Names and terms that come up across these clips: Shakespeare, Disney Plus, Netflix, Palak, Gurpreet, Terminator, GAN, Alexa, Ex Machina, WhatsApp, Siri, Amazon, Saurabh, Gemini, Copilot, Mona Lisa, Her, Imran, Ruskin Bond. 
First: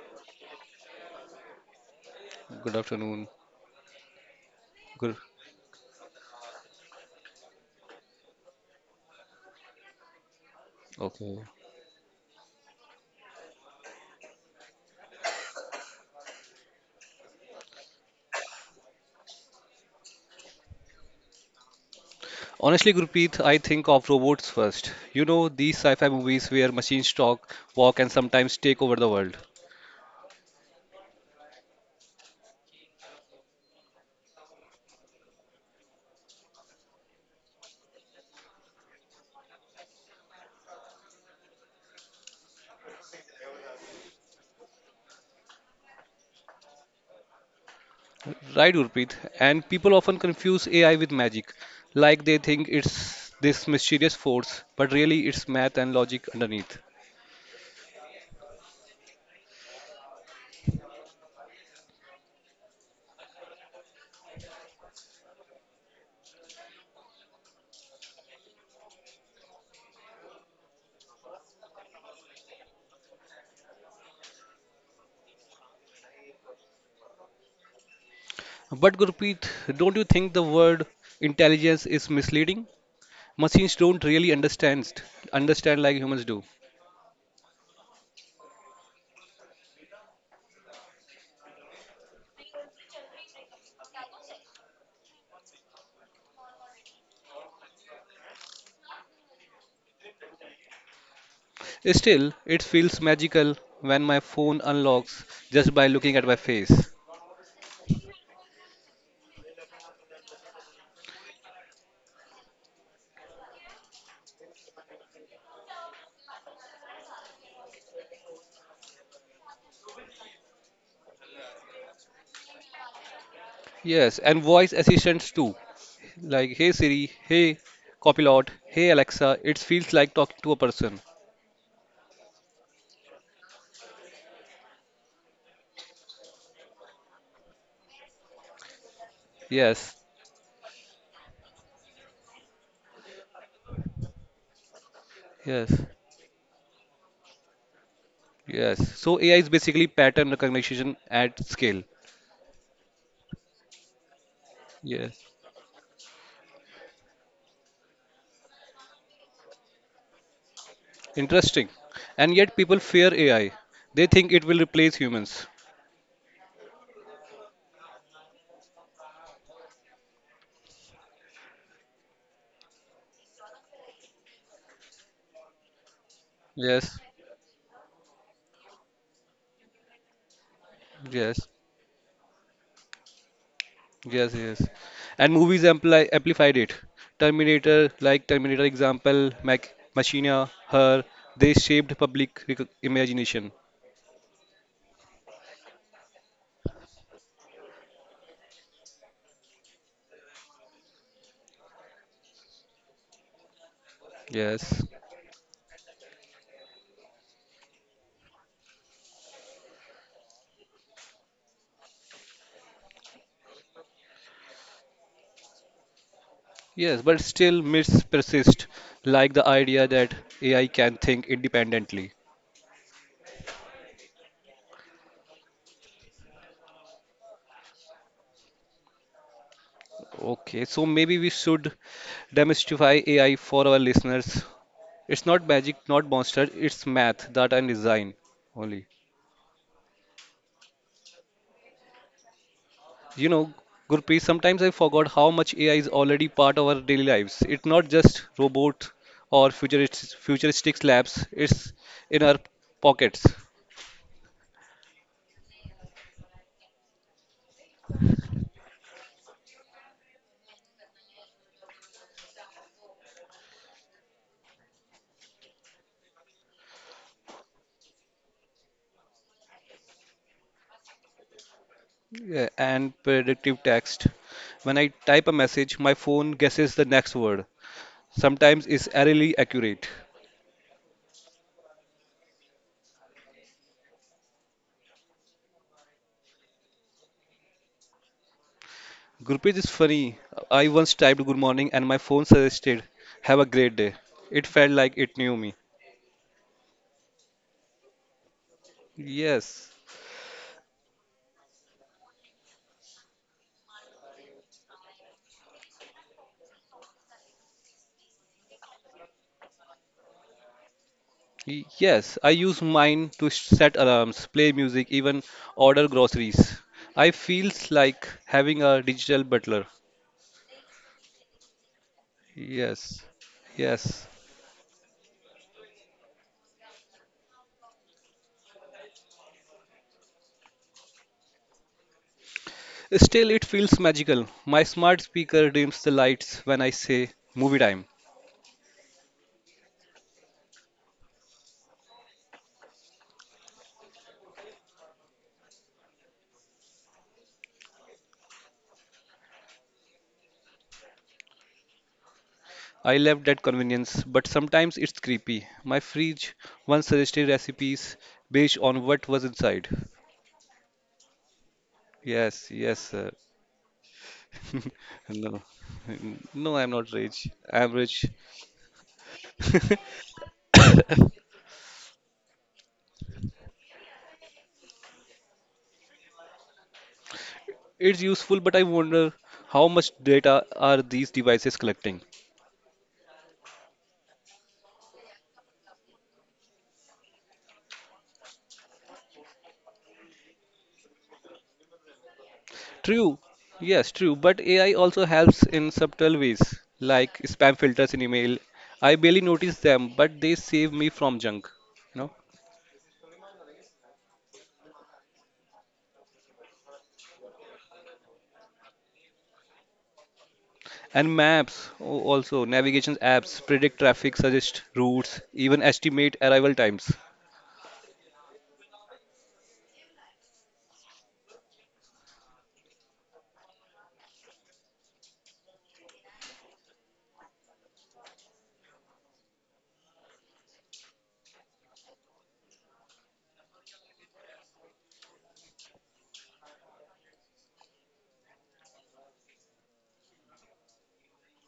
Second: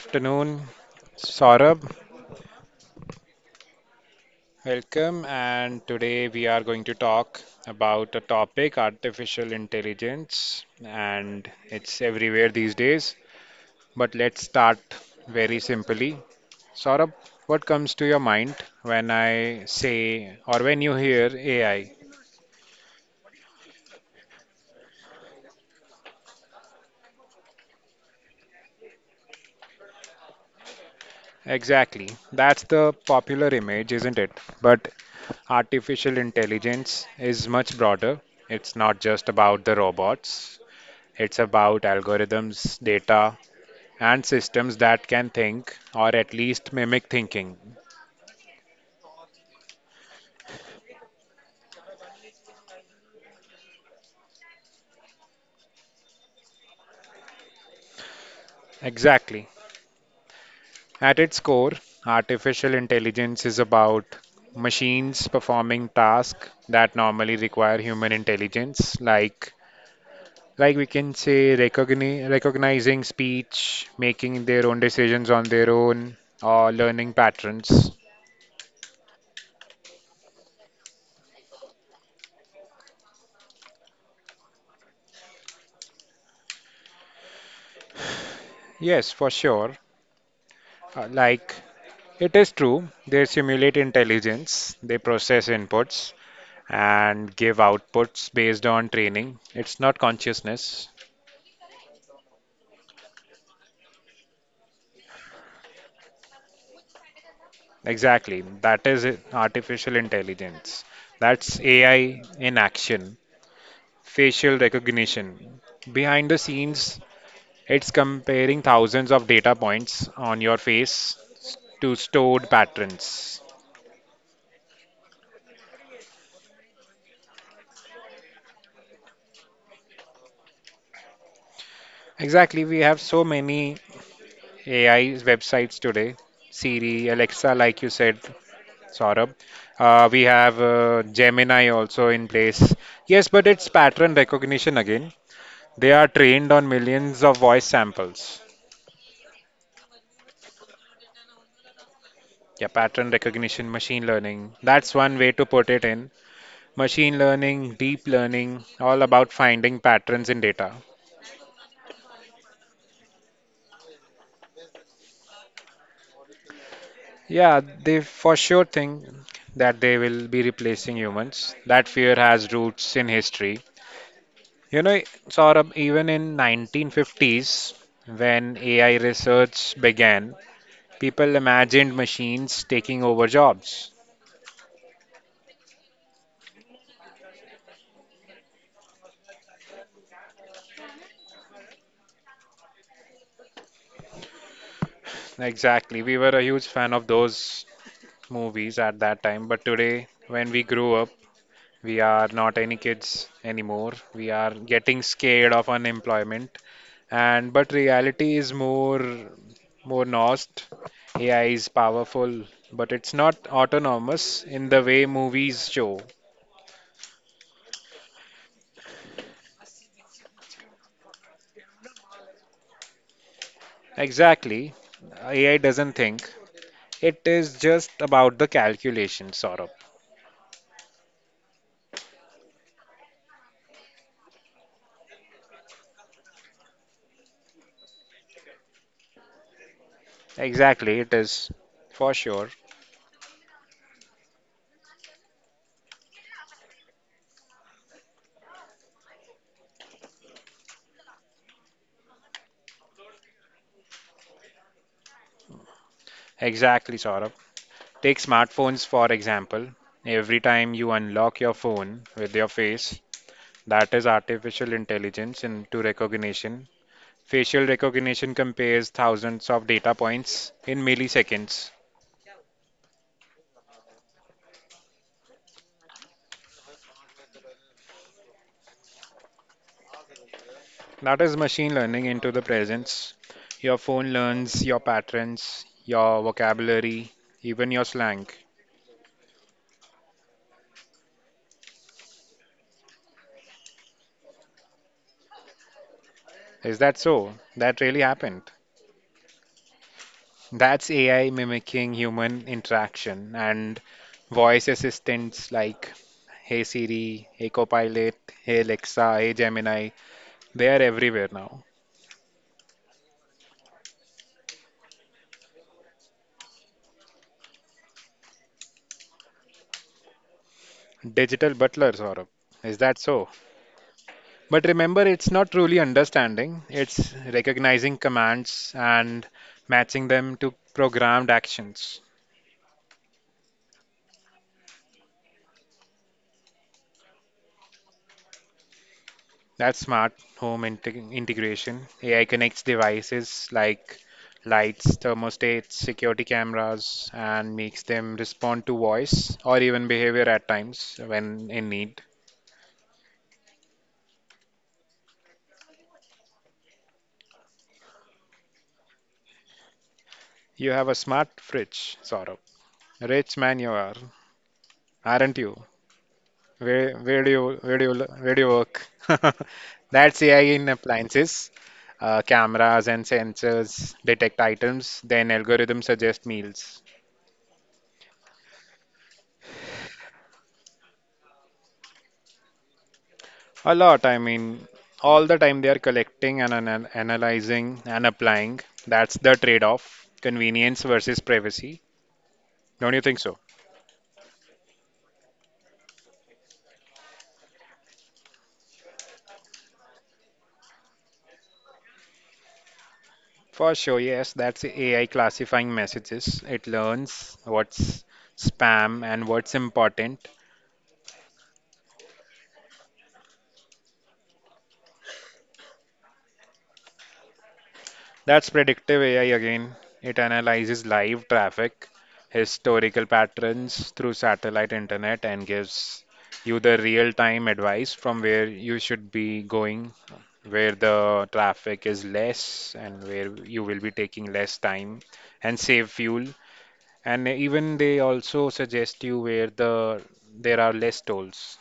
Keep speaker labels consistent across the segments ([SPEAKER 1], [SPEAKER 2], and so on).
[SPEAKER 1] afternoon, Saurabh.
[SPEAKER 2] Good afternoon. Good.
[SPEAKER 1] Welcome. And today we are going to talk about a topic artificial intelligence,
[SPEAKER 2] Okay.
[SPEAKER 1] and it's everywhere these days. But let's start very simply. Saurabh, what comes to your mind when I say or when you hear AI?
[SPEAKER 2] Honestly, Gurpreet, I think of robots first. You know, these sci-fi movies where machines talk, walk, and sometimes take over the world.
[SPEAKER 1] Exactly. That's the popular image, isn't it? But artificial intelligence is much broader. It's not just about the robots. It's about algorithms, data, and systems that can think, or at least mimic thinking.
[SPEAKER 2] Right, Gurpreet? And people often confuse AI with magic, like they think it's this mysterious force, but really it's math and logic underneath.
[SPEAKER 1] Exactly. At its core, artificial intelligence is about machines performing tasks that normally require human intelligence, like we can say recognizing speech, making their own decisions on their own, or learning patterns.
[SPEAKER 2] But Gurpreet, don't you think the word intelligence is misleading? Machines don't really understand like humans do.
[SPEAKER 1] Yes, for sure. Like it is true, they simulate intelligence, they process inputs, and give outputs based on training. It's not consciousness.
[SPEAKER 2] Still, it feels magical when my phone unlocks just by looking at my face.
[SPEAKER 1] Exactly. Artificial intelligence. That's AI in action. Facial recognition. Behind the scenes, it's comparing thousands of data points on your face to stored patterns.
[SPEAKER 2] Yes, and voice assistants too. Like, hey Siri, hey Copilot, hey Alexa. It feels like talking to a person.
[SPEAKER 1] Exactly. We have so many AI websites today. Siri, Alexa, like you said, Saurabh.
[SPEAKER 2] Yes,
[SPEAKER 1] We have Gemini also in place. Yes, but it's pattern recognition again. They
[SPEAKER 2] yes,
[SPEAKER 1] are trained on millions of voice samples.
[SPEAKER 2] yes. So AI is basically pattern recognition at scale.
[SPEAKER 1] Yeah, pattern recognition, machine learning. That's one way
[SPEAKER 2] Yes.
[SPEAKER 1] to put it in. Machine learning, deep learning, all about finding patterns in data.
[SPEAKER 2] Interesting. And yet people fear AI. They think it will replace humans.
[SPEAKER 1] Yeah, they for sure think that they will be replacing humans. That fear has roots in history. You know, Saurabh, even in
[SPEAKER 2] Yes,
[SPEAKER 1] 1950s, when AI research began, people
[SPEAKER 2] yes.
[SPEAKER 1] imagined machines taking over jobs.
[SPEAKER 2] Yes, yes. And movies amplified it. Terminator, like Terminator example, Mac Machina, Her, they shaped public rec imagination.
[SPEAKER 1] Exactly. We were a huge fan of those movies at that time. But today, when we grew up, we are not any kids anymore. We are
[SPEAKER 2] Yes.
[SPEAKER 1] getting scared of unemployment. And but reality is more nuanced. AI is powerful, but it's not autonomous in the way movies show.
[SPEAKER 2] Yes, but still myths persist, like the idea that AI can think independently.
[SPEAKER 1] Exactly. AI doesn't think. It is just about the calculation, sort.
[SPEAKER 2] Okay, so maybe we should demystify AI for our listeners. It's not magic, not monster, it's math, data, and design only.
[SPEAKER 1] Exactly, it is for sure.
[SPEAKER 2] You know, Gurpreet, sometimes I forgot how much AI is already part of our daily lives. It's not just robot or futuristic labs, it's in our pockets.
[SPEAKER 1] Exactly, Saurabh. Take smartphones for example. Every time you unlock your phone with your face, that is artificial intelligence into recognition. Facial recognition compares thousands of data points in milliseconds.
[SPEAKER 2] Yeah, and predictive text. When I type a message, my phone guesses the next word. Sometimes it's eerily accurate.
[SPEAKER 1] That is machine learning into the presence. Your phone learns your patterns, your vocabulary, even your slang.
[SPEAKER 2] Gurpreet is funny. I once typed good morning and my phone suggested have a great day. It felt like it knew me.
[SPEAKER 1] Is that so? That really happened.
[SPEAKER 2] Yes.
[SPEAKER 1] That's AI mimicking human interaction, and voice assistants like Hey Siri, Hey Copilot, Hey Alexa, Hey Gemini, they are everywhere now.
[SPEAKER 2] Yes, I use mine to set alarms, play music, even order groceries. I feels like having a digital butler.
[SPEAKER 1] Digital butlers, Saurabh. Is that
[SPEAKER 2] Yes,
[SPEAKER 1] so?
[SPEAKER 2] yes.
[SPEAKER 1] But remember, it's not truly understanding, it's recognizing commands and matching them to programmed actions.
[SPEAKER 2] Still, it feels magical. My smart speaker dims the lights when I say movie time.
[SPEAKER 1] That's smart home integration. AI connects devices like lights, thermostats, security cameras, and makes them respond to voice or even behavior at times when in need.
[SPEAKER 2] I love that convenience, but sometimes it's creepy. My fridge once suggested recipes based on what was inside.
[SPEAKER 1] You have a smart fridge, Saurabh.
[SPEAKER 2] Yes, yes, sir.
[SPEAKER 1] Rich man you are, aren't
[SPEAKER 2] No,
[SPEAKER 1] you?
[SPEAKER 2] no, I'm not rich.
[SPEAKER 1] Where
[SPEAKER 2] I'm
[SPEAKER 1] do you lo-
[SPEAKER 2] rich.
[SPEAKER 1] where do you work? That's AI in appliances. Cameras and sensors detect items, then algorithms suggest meals.
[SPEAKER 2] It's useful, but I wonder how much data are these devices collecting?
[SPEAKER 1] A lot, I mean, all the time they are collecting and analyzing and applying. That's the trade-off, convenience versus privacy. Don't you think
[SPEAKER 2] True,
[SPEAKER 1] so?
[SPEAKER 2] yes, true, but AI also helps in subtle ways, like spam filters in email. I barely notice them, but they save me from junk, you know.
[SPEAKER 1] For sure, yes, that's AI classifying messages. It learns what's spam and what's important.
[SPEAKER 2] And maps, also navigation apps, predict traffic, suggest routes, even estimate arrival times.
[SPEAKER 1] That's predictive AI again. It analyzes live traffic, historical patterns through satellite internet, and gives you the real-time advice from where you should be going, where the traffic is less, and where you will be taking less time and save fuel. And even they also suggest you where there are less tolls.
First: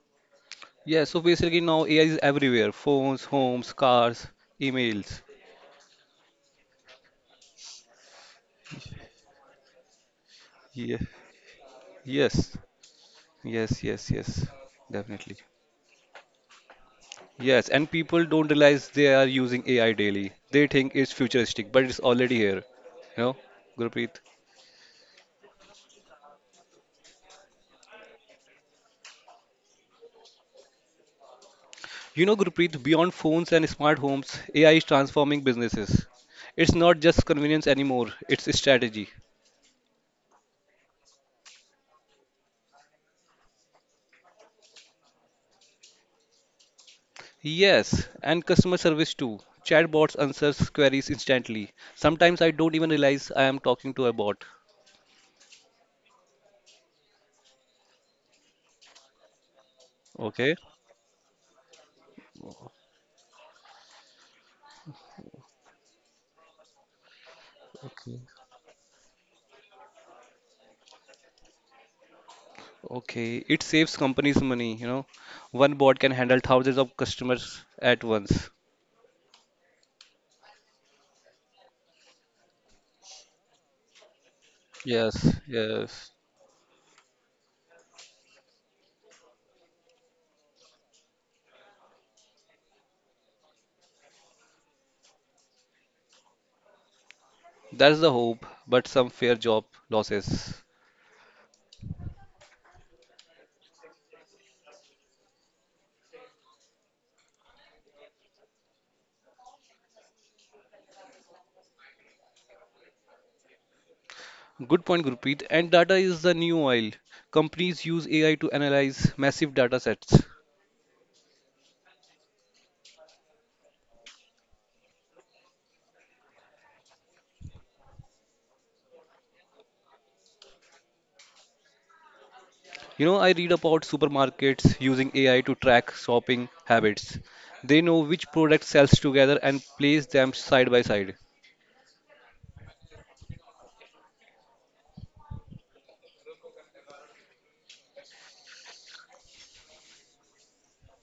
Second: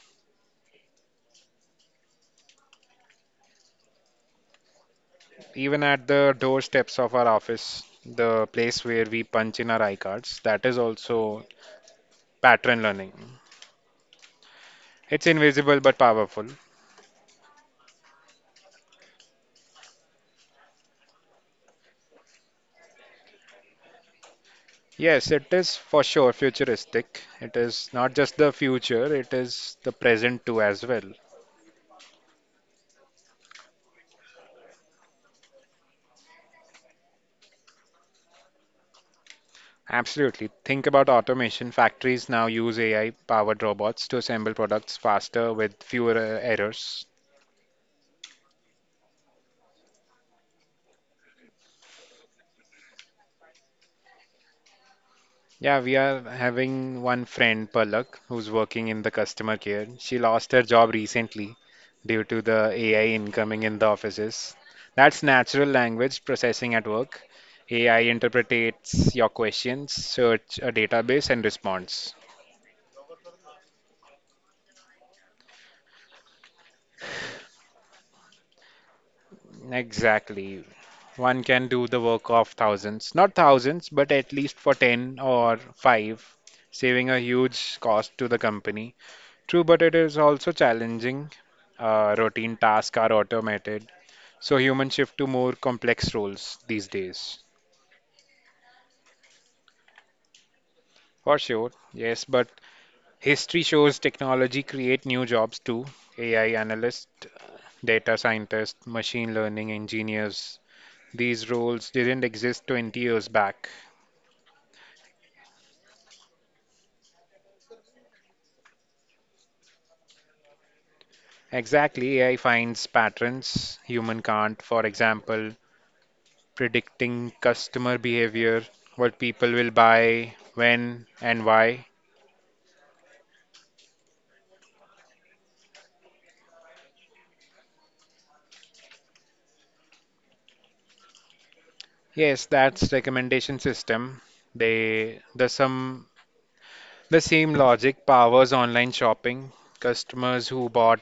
[SPEAKER 2] Yeah, so basically now AI is everywhere: phones, homes, cars, emails.
[SPEAKER 1] Even at the doorsteps of our office, the place where we punch in our iCards, that is
[SPEAKER 2] Yeah.
[SPEAKER 1] also
[SPEAKER 2] Yes.
[SPEAKER 1] pattern learning.
[SPEAKER 2] Yes, yes, yes.
[SPEAKER 1] It's
[SPEAKER 2] Definitely.
[SPEAKER 1] invisible but powerful.
[SPEAKER 2] Yes, and people don't realize they are using AI daily. They think it's futuristic, but it's already here. You know, Gurpreet.
[SPEAKER 1] Yes, it is for sure futuristic. It is not just the future, it is the present too as well.
[SPEAKER 2] You know, Gurpreet, beyond phones and smart homes, AI is transforming businesses. It's not just convenience anymore, it's a strategy.
[SPEAKER 1] Absolutely. Think about automation. Factories now use AI-powered robots to assemble products faster with fewer errors.
[SPEAKER 2] Yes, and customer service too. Chatbots answers queries instantly. Sometimes I don't even realize I am talking to a bot.
[SPEAKER 1] Yeah, we are having one friend, Palak, who's working in the customer care. She lost
[SPEAKER 2] Okay.
[SPEAKER 1] her job recently due to the AI incoming in the offices. That's natural language processing at work. AI
[SPEAKER 2] Okay.
[SPEAKER 1] interprets your questions, search a database, and responds.
[SPEAKER 2] Okay, it saves companies money. One bot can handle thousands of customers at once.
[SPEAKER 1] Exactly. One can do the work of thousands. Not thousands, but at least for 10
[SPEAKER 2] Yes,
[SPEAKER 1] or
[SPEAKER 2] yes.
[SPEAKER 1] 5, saving a huge cost to the company. True, but it is also challenging. Routine tasks are automated, so humans shift to more complex roles these days.
[SPEAKER 2] That's the hope, but some fair job losses.
[SPEAKER 1] For sure, yes, but history shows technology create new jobs too. AI analyst, data scientist, machine learning engineers. These roles didn't exist 20 years back.
[SPEAKER 2] Good point, Gurpreet. And data is the new oil. Companies use AI to analyze massive data sets.
[SPEAKER 1] Exactly, AI finds patterns human can't. For example, predicting customer behavior, what people will buy, when and why.
[SPEAKER 2] You know, I read about supermarkets using AI to track shopping habits. They know which product sells together and place them side by side.
[SPEAKER 1] Yes, that's recommendation system. They the some the same logic powers online shopping. Customers who bought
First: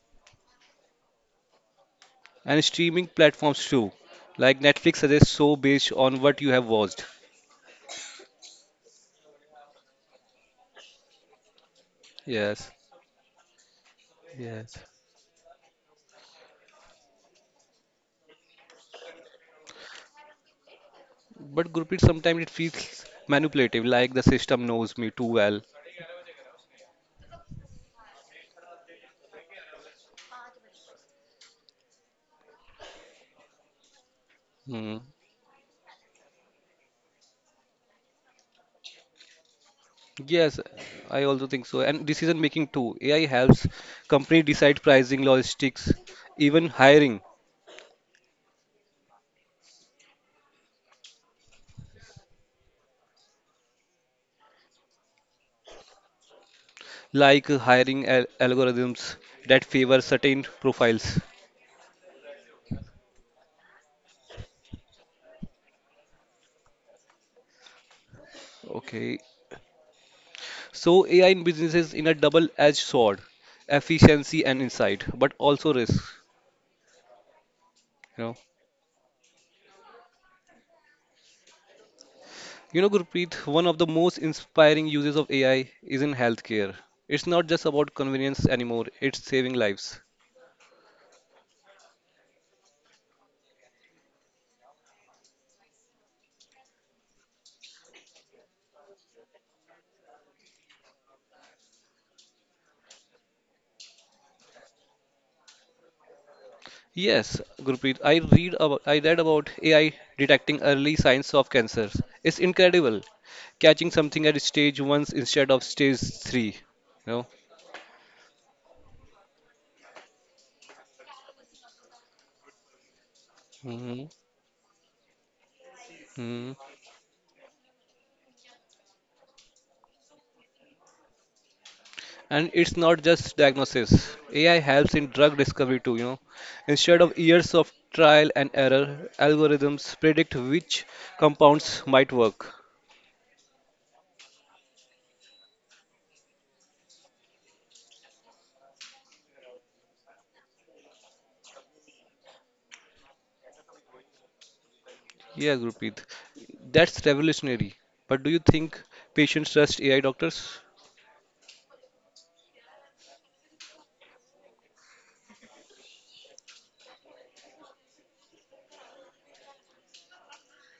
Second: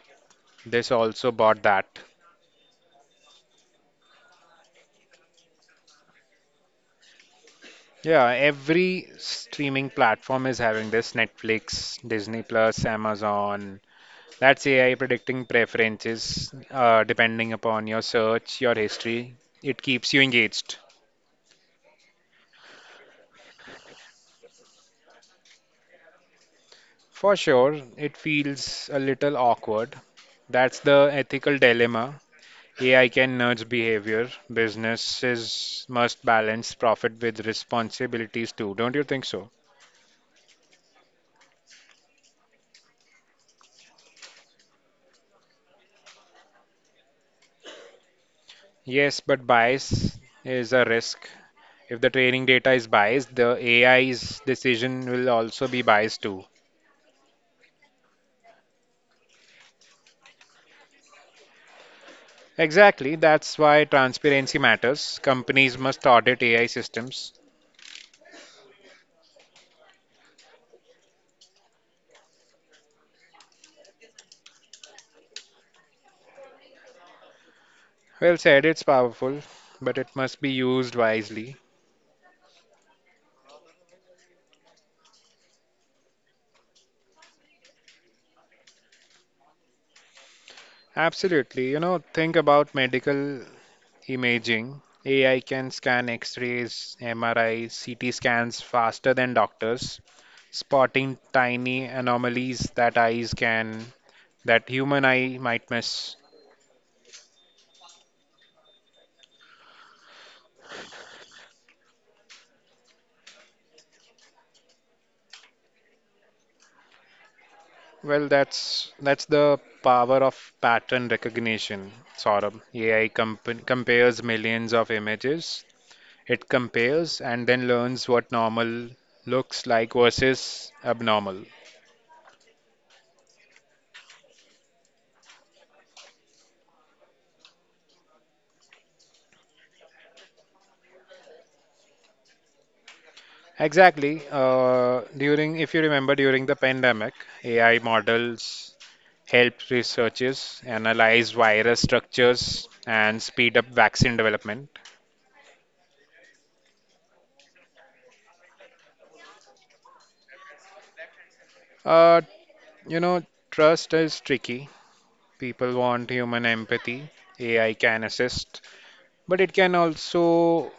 [SPEAKER 1] this also bought that.
[SPEAKER 2] And streaming platforms too, like Netflix suggests show based on what you have watched.
[SPEAKER 1] Yeah, every streaming platform is having this Netflix, Disney
[SPEAKER 2] Yes,
[SPEAKER 1] Plus, Amazon. That's
[SPEAKER 2] yes.
[SPEAKER 1] AI predicting preferences depending upon your search, your history. It keeps you engaged.
[SPEAKER 2] But Gurpreet, sometimes it feels manipulative, like the system knows me too well.
[SPEAKER 1] For sure, it feels a little awkward. That's the ethical dilemma. AI can nudge behavior.
[SPEAKER 2] Hmm.
[SPEAKER 1] Businesses must balance profit with responsibilities too. Don't you think so?
[SPEAKER 2] Yes, I also think so. And decision making too. AI helps company decide pricing, logistics, even hiring,
[SPEAKER 1] Yes, but bias is a risk. If the training data is biased, the AI's decision will also be biased too.
[SPEAKER 2] like hiring algorithms that favor certain profiles.
[SPEAKER 1] Exactly, that's why transparency matters. Companies must audit AI systems.
[SPEAKER 2] Okay. So AI in business is in a double-edged sword, efficiency and insight, but also risk.
[SPEAKER 1] Well said, it's powerful, but it must be used wisely.
[SPEAKER 2] You know, Gurpreet, one of the most inspiring uses of AI is in healthcare. It's not just about convenience anymore, it's saving lives.
[SPEAKER 1] Absolutely, you know, think about medical imaging. AI can scan x rays, MRI, CT scans faster than doctors, spotting tiny anomalies that human eye might miss.
[SPEAKER 2] Yes, Gurpreet, I read about AI detecting early signs of cancer. It's incredible, catching something at stage 1 instead of stage 3. You know?
[SPEAKER 1] Well, that's the power of pattern recognition, Saurabh. AI
[SPEAKER 2] Mhm.
[SPEAKER 1] compares millions of images. It
[SPEAKER 2] Mhm.
[SPEAKER 1] compares and then learns what normal looks like versus abnormal.
[SPEAKER 2] And it's not just diagnosis. AI helps in drug discovery too. Instead of years of trial and error, algorithms predict which compounds might work.
[SPEAKER 1] Exactly. During, if you remember, during the pandemic, AI models helped researchers analyze virus structures and speed up vaccine development.
[SPEAKER 2] Yeah, Gurpreet, that's revolutionary. But do you think patients trust AI doctors?
[SPEAKER 1] Uh, you know, trust is tricky. People want human empathy. AI can assist, but it can also,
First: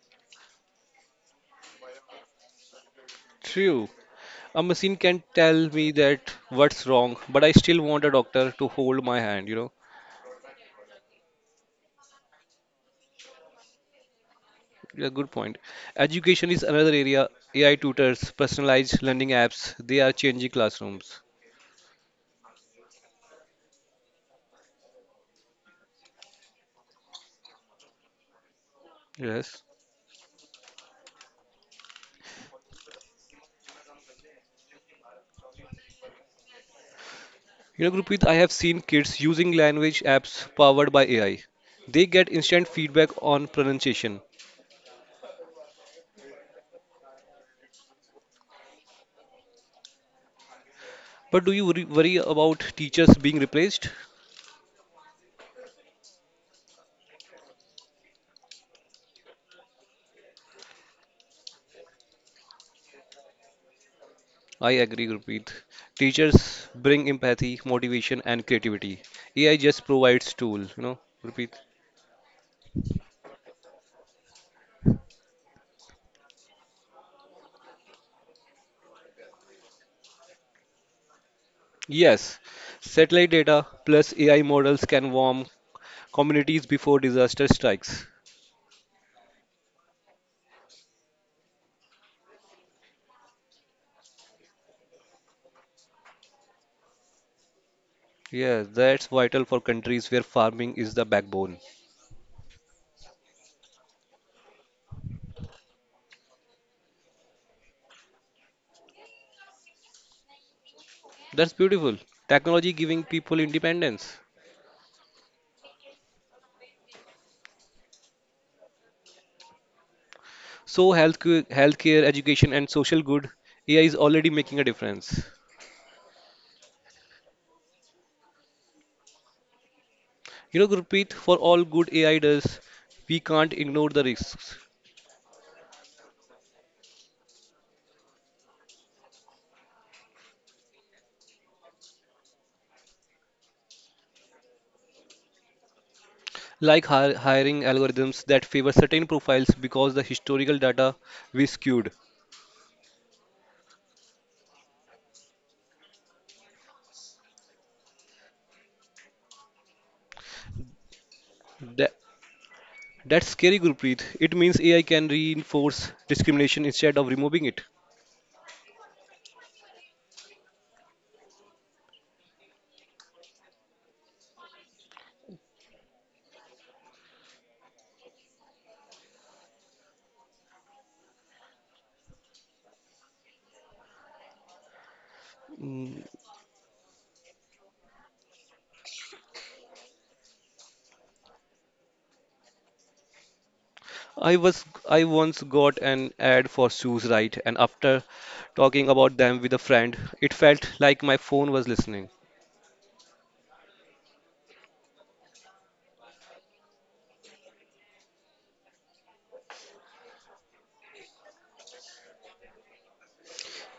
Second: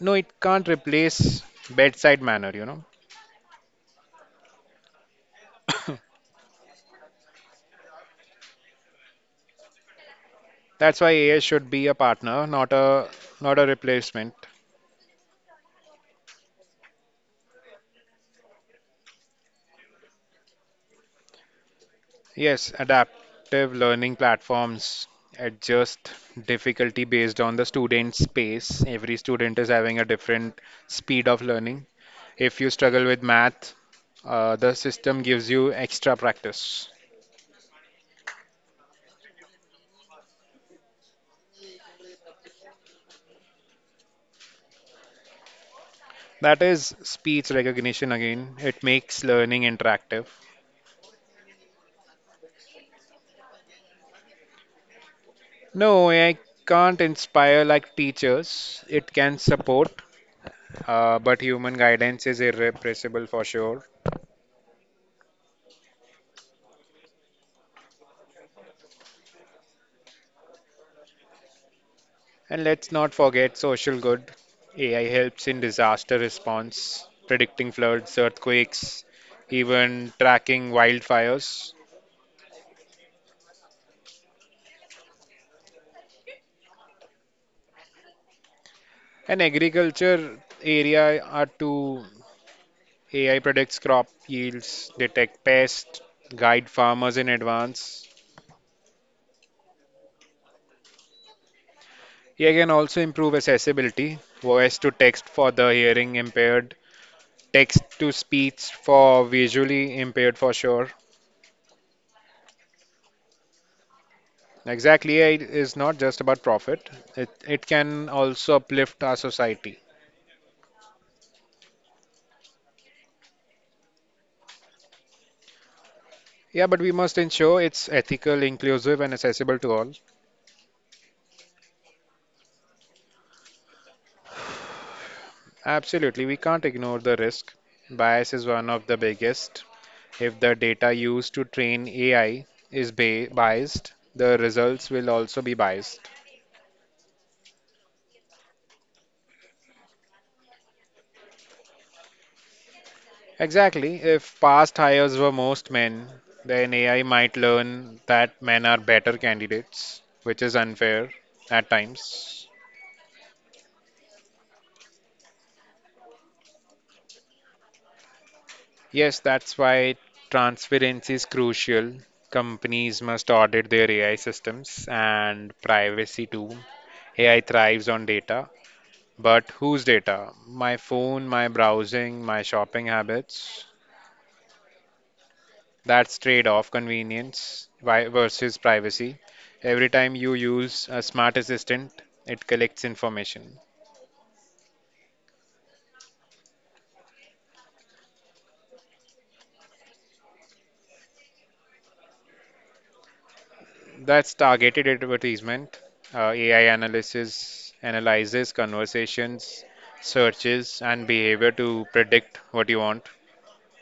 [SPEAKER 1] no, it can't replace bedside manner, you know.
[SPEAKER 2] True. A machine can tell me that what's wrong, but I still want a doctor to hold my hand.
[SPEAKER 1] That's why AI should be a partner, not a replacement.
[SPEAKER 2] Yeah, good point. Education is another area. AI tutors, personalized learning apps, they are changing classrooms.
[SPEAKER 1] Yes, adaptive learning platforms adjust difficulty based on the student's pace. Every student
[SPEAKER 2] Yes.
[SPEAKER 1] is having a different speed of learning. If you struggle with math, the system gives you extra practice.
[SPEAKER 2] You know, Gurpreet, I have seen kids using language apps powered by AI. They get instant feedback on pronunciation.
[SPEAKER 1] That is speech recognition again. It makes learning interactive.
[SPEAKER 2] But do you worry about teachers being replaced?
[SPEAKER 1] No, AI can't inspire like teachers. It can support, but human guidance is irrepressible for sure.
[SPEAKER 2] I agree, Gurpreet. Teachers bring empathy, motivation, and creativity. AI just provides tool, Gurpreet.
[SPEAKER 1] And let's not forget social good. AI helps in disaster response, predicting floods, earthquakes, even tracking wildfires.
[SPEAKER 2] Yes, satellite data plus AI models can warn communities before disaster strikes.
[SPEAKER 1] And agriculture area are two AI predicts crop yields, detect pests, guide farmers in advance.
[SPEAKER 2] Yes, that's vital for countries where farming is the backbone.
[SPEAKER 1] You can also improve accessibility, voice to text for the hearing impaired, text to speech for visually impaired for sure.
[SPEAKER 2] That's beautiful. Technology giving people independence.
[SPEAKER 1] Exactly, AI is not just about profit, it can also uplift our society.
[SPEAKER 2] So healthcare, education, and social good, AI is already making a difference.
[SPEAKER 1] Yeah, but we must ensure it's ethical, inclusive, and accessible to all.
[SPEAKER 2] You know, Gurpreet, for all good AI does, we can't ignore the risks,
[SPEAKER 1] Absolutely, we can't ignore the risk. Bias is one of the biggest. If the data used to train AI is biased, the results will also be biased.
[SPEAKER 2] like hiring algorithms that favor certain profiles because the historical data we skewed.
[SPEAKER 1] Exactly. If past hires were most men, then AI might learn that men are better candidates, which is unfair at
[SPEAKER 2] That,
[SPEAKER 1] times.
[SPEAKER 2] that's scary, Gurpreet. It means AI can reinforce discrimination instead of removing it.
[SPEAKER 1] Yes, that's why transparency is crucial. Companies must audit their AI systems and privacy too. AI thrives on data, but whose data? My phone, my browsing, my shopping habits.
[SPEAKER 2] Mm,
[SPEAKER 1] That's trade-off convenience versus privacy. Every time you use a smart assistant, it collects information.
[SPEAKER 2] I once got an ad for shoes right, and after talking about them with a friend, it felt like my phone was listening.
[SPEAKER 1] That's targeted advertisement. AI analysis analyzes conversations, searches, and behavior to predict what you want.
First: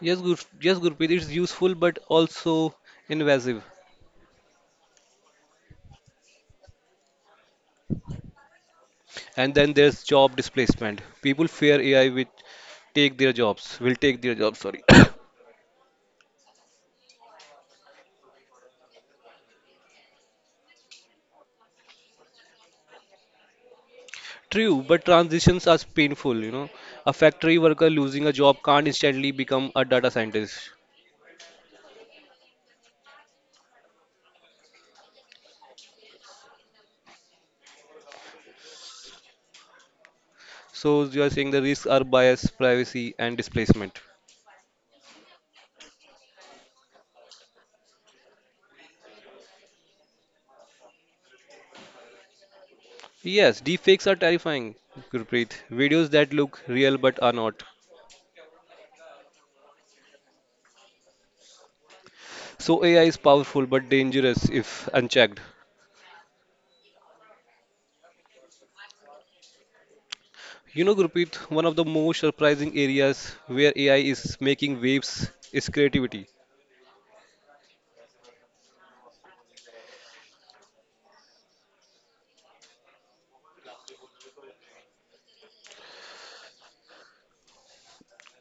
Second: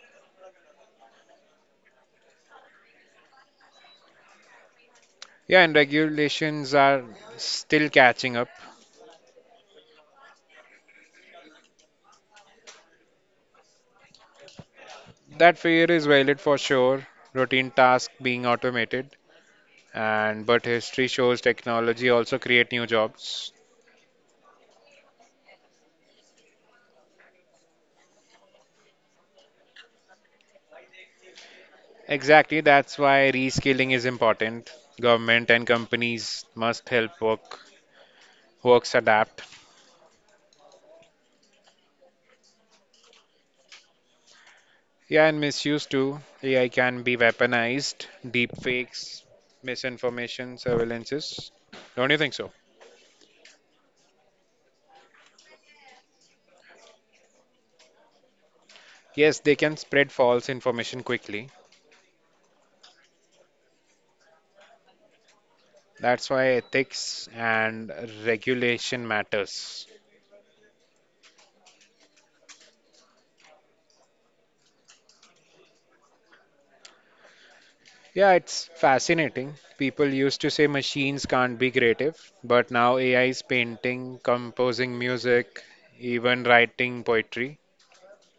[SPEAKER 2] Yes, yes, Gurpreet, it's useful but also invasive.
[SPEAKER 1] Yeah, and regulations are still catching up.
[SPEAKER 2] And then there's job displacement. People fear AI will will take their jobs, sorry.
[SPEAKER 1] That fear is valid for sure. Routine tasks being automated, and but history shows technology also create new jobs.
[SPEAKER 2] True, but transitions are painful, you know. A factory worker losing a job can't instantly become a data scientist.
[SPEAKER 1] Exactly, that's why reskilling is important. Government and companies must help work works adapt.
[SPEAKER 2] So you are saying the risks are bias, privacy, and displacement.
[SPEAKER 1] Yeah, and misuse too. AI can be weaponized, deepfakes, misinformation, surveillances. Don't you think so?
[SPEAKER 2] Yes, deepfakes are terrifying, Gurpreet. Videos that look real but are not.
[SPEAKER 1] Yes, they can spread false information quickly.
[SPEAKER 2] So AI is powerful but dangerous if unchecked.
[SPEAKER 1] That's why ethics and regulation matters.
[SPEAKER 2] You know, Gurpreet, one of the most surprising areas where AI is making waves is creativity.
[SPEAKER 1] Yeah, it's fascinating. People used to say machines can't be creative, but now AI is painting, composing music, even writing poetry.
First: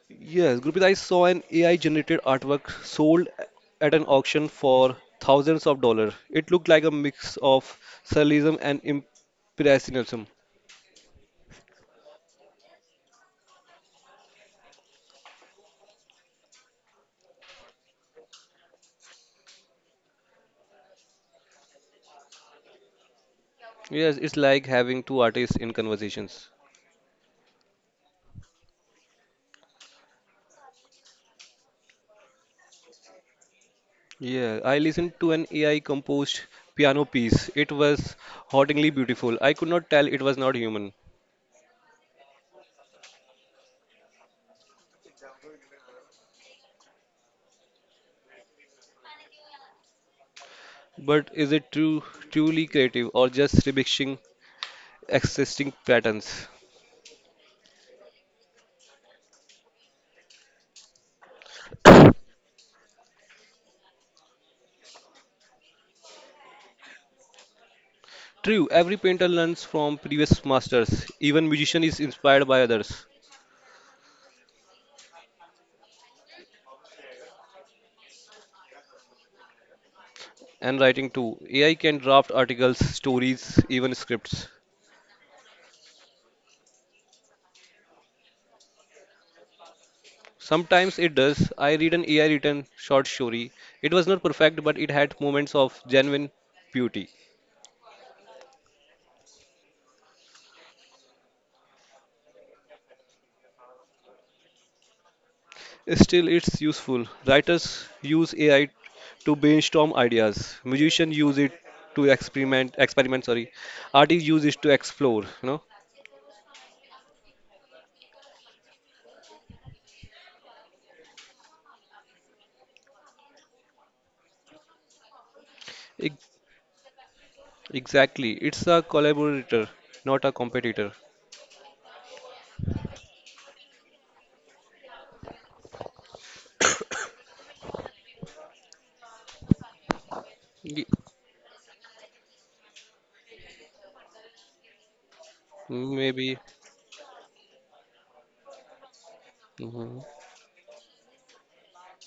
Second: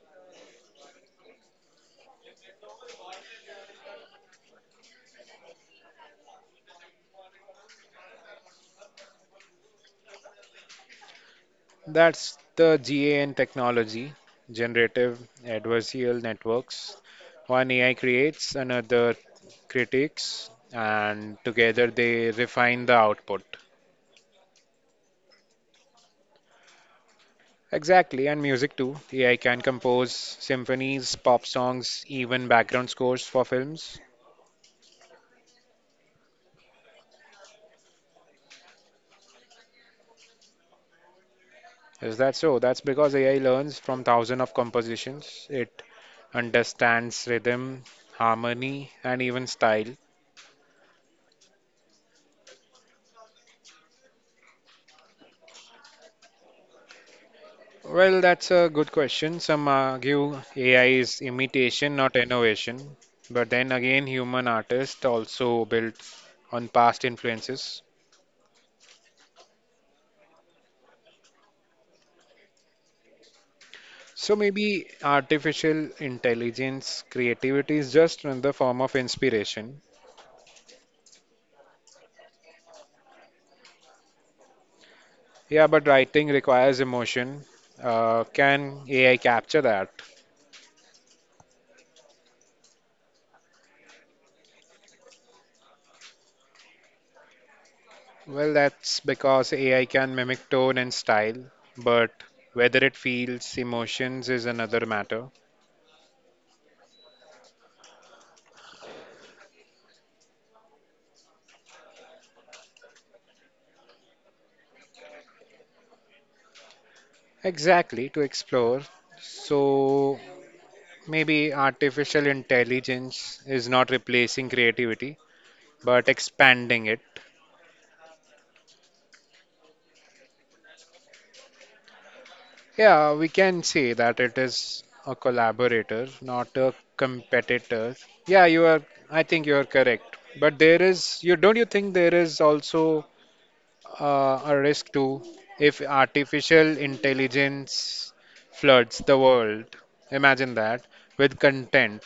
[SPEAKER 2] Yes, Gurpreet, I saw an AI-generated artwork sold at an auction for thousands of dollars. It looked like a mix of surrealism and impressionism.
[SPEAKER 1] That's the GAN technology, generative adversarial networks. One AI creates, another critiques, and together they refine the output.
[SPEAKER 2] Yes, it's like having two artists in conversations.
[SPEAKER 1] Exactly, and music too. AI can compose symphonies, pop songs, even background scores for films.
[SPEAKER 2] Yeah, I listened to an AI composed piano piece. It was hauntingly beautiful. I could not tell it was not human.
[SPEAKER 1] Is that so? That's because AI learns from thousands of compositions. It understands rhythm, harmony, and even style.
[SPEAKER 2] But is it true, truly creative or just remixing existing patterns.
[SPEAKER 1] Well, that's a good question. Some argue AI is imitation, not innovation. But then again, human artists also built on past influences.
[SPEAKER 2] True, every painter learns from previous masters. Even musician is inspired by others.
[SPEAKER 1] So maybe artificial intelligence creativity is just another form of inspiration.
[SPEAKER 2] And writing too. AI can draft articles, stories, even scripts.
[SPEAKER 1] Yeah, but writing requires emotion. Can AI capture that?
[SPEAKER 2] Sometimes it does. I read an AI written short story. It was not perfect, but it had moments of genuine beauty.
[SPEAKER 1] Well, that's because AI can mimic tone and style, but whether it feels emotions is another matter.
[SPEAKER 2] Still, it's useful. Writers use AI to brainstorm ideas. Musicians use it to experiment. Experiment, sorry. Artists use it to explore. You know,
[SPEAKER 1] Exactly, to explore. So maybe artificial intelligence is not replacing creativity, but
[SPEAKER 2] it
[SPEAKER 1] expanding it.
[SPEAKER 2] Exactly. It's a collaborator, not a competitor.
[SPEAKER 1] Yeah, we can say that it is a collaborator, not a competitor. Yeah, I think you are correct. But there
[SPEAKER 2] Y-
[SPEAKER 1] is, you don't you think there is also a risk too if
[SPEAKER 2] Maybe,
[SPEAKER 1] artificial intelligence floods the world.
[SPEAKER 2] mhm.
[SPEAKER 1] Imagine that with content.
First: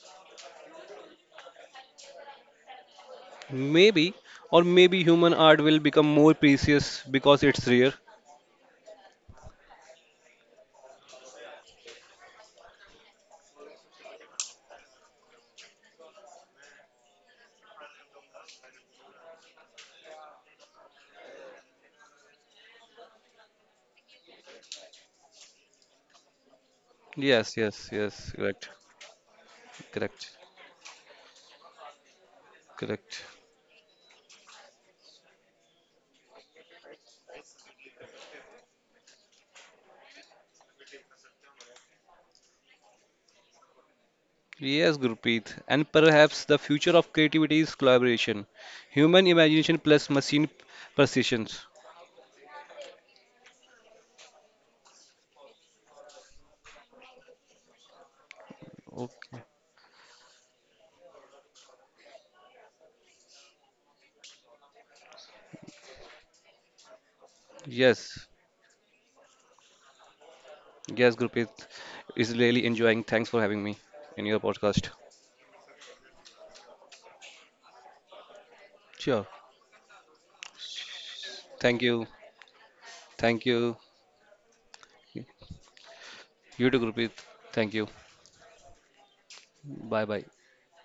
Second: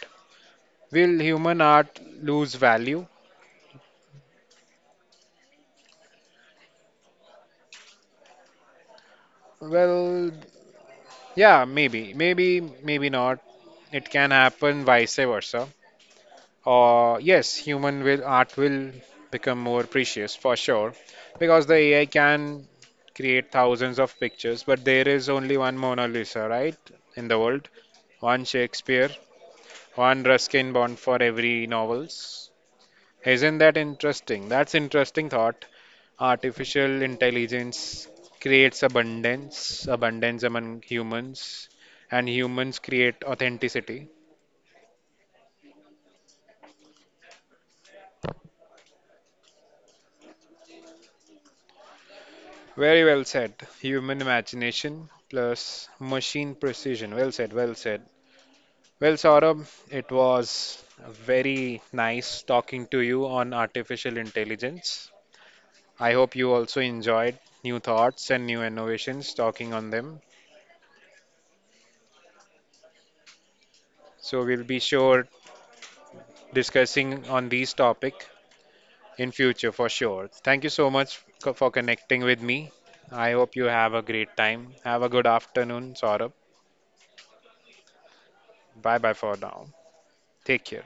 [SPEAKER 1] Will human art lose value?
[SPEAKER 2] Maybe, or maybe human art will become more precious because it's rare.
[SPEAKER 1] Well, yeah, maybe not. It can happen vice versa. Or yes, human will art will become more precious for sure because the AI can create thousands of pictures, but there is only one Mona Lisa, right, in the
[SPEAKER 2] Yes,
[SPEAKER 1] world,
[SPEAKER 2] yes, yes.
[SPEAKER 1] one
[SPEAKER 2] Correct.
[SPEAKER 1] Shakespeare. One
[SPEAKER 2] Correct.
[SPEAKER 1] Ruskin Bond for every novels.
[SPEAKER 2] Correct.
[SPEAKER 1] Isn't that interesting? That's interesting thought. Artificial intelligence creates abundance among humans, and humans create authenticity.
[SPEAKER 2] Yes, Gurpreet. And perhaps the future of creativity is collaboration, human imagination plus machine precision.
[SPEAKER 1] Very well said. Human imagination plus machine precision. Well said. Well,
[SPEAKER 2] Okay.
[SPEAKER 1] Saurabh, it was very nice talking to you on artificial intelligence. I hope you also enjoyed new
[SPEAKER 2] Yes.
[SPEAKER 1] thoughts and new innovations talking on them.
[SPEAKER 2] Yes, Gurpreet is really enjoying. Thanks for having me in your
[SPEAKER 1] So we'll be
[SPEAKER 2] podcast.
[SPEAKER 1] sure discussing on these topic
[SPEAKER 2] Sure.
[SPEAKER 1] in future for sure. Thank you so much for
[SPEAKER 2] Thank you.
[SPEAKER 1] connecting with me. I
[SPEAKER 2] Thank
[SPEAKER 1] hope you
[SPEAKER 2] you.
[SPEAKER 1] have a great time. Have a good afternoon, Saurabh.
[SPEAKER 2] You too, Gurpreet. Thank you.
[SPEAKER 1] Bye bye for now.
[SPEAKER 2] Bye bye.
[SPEAKER 1] Take care.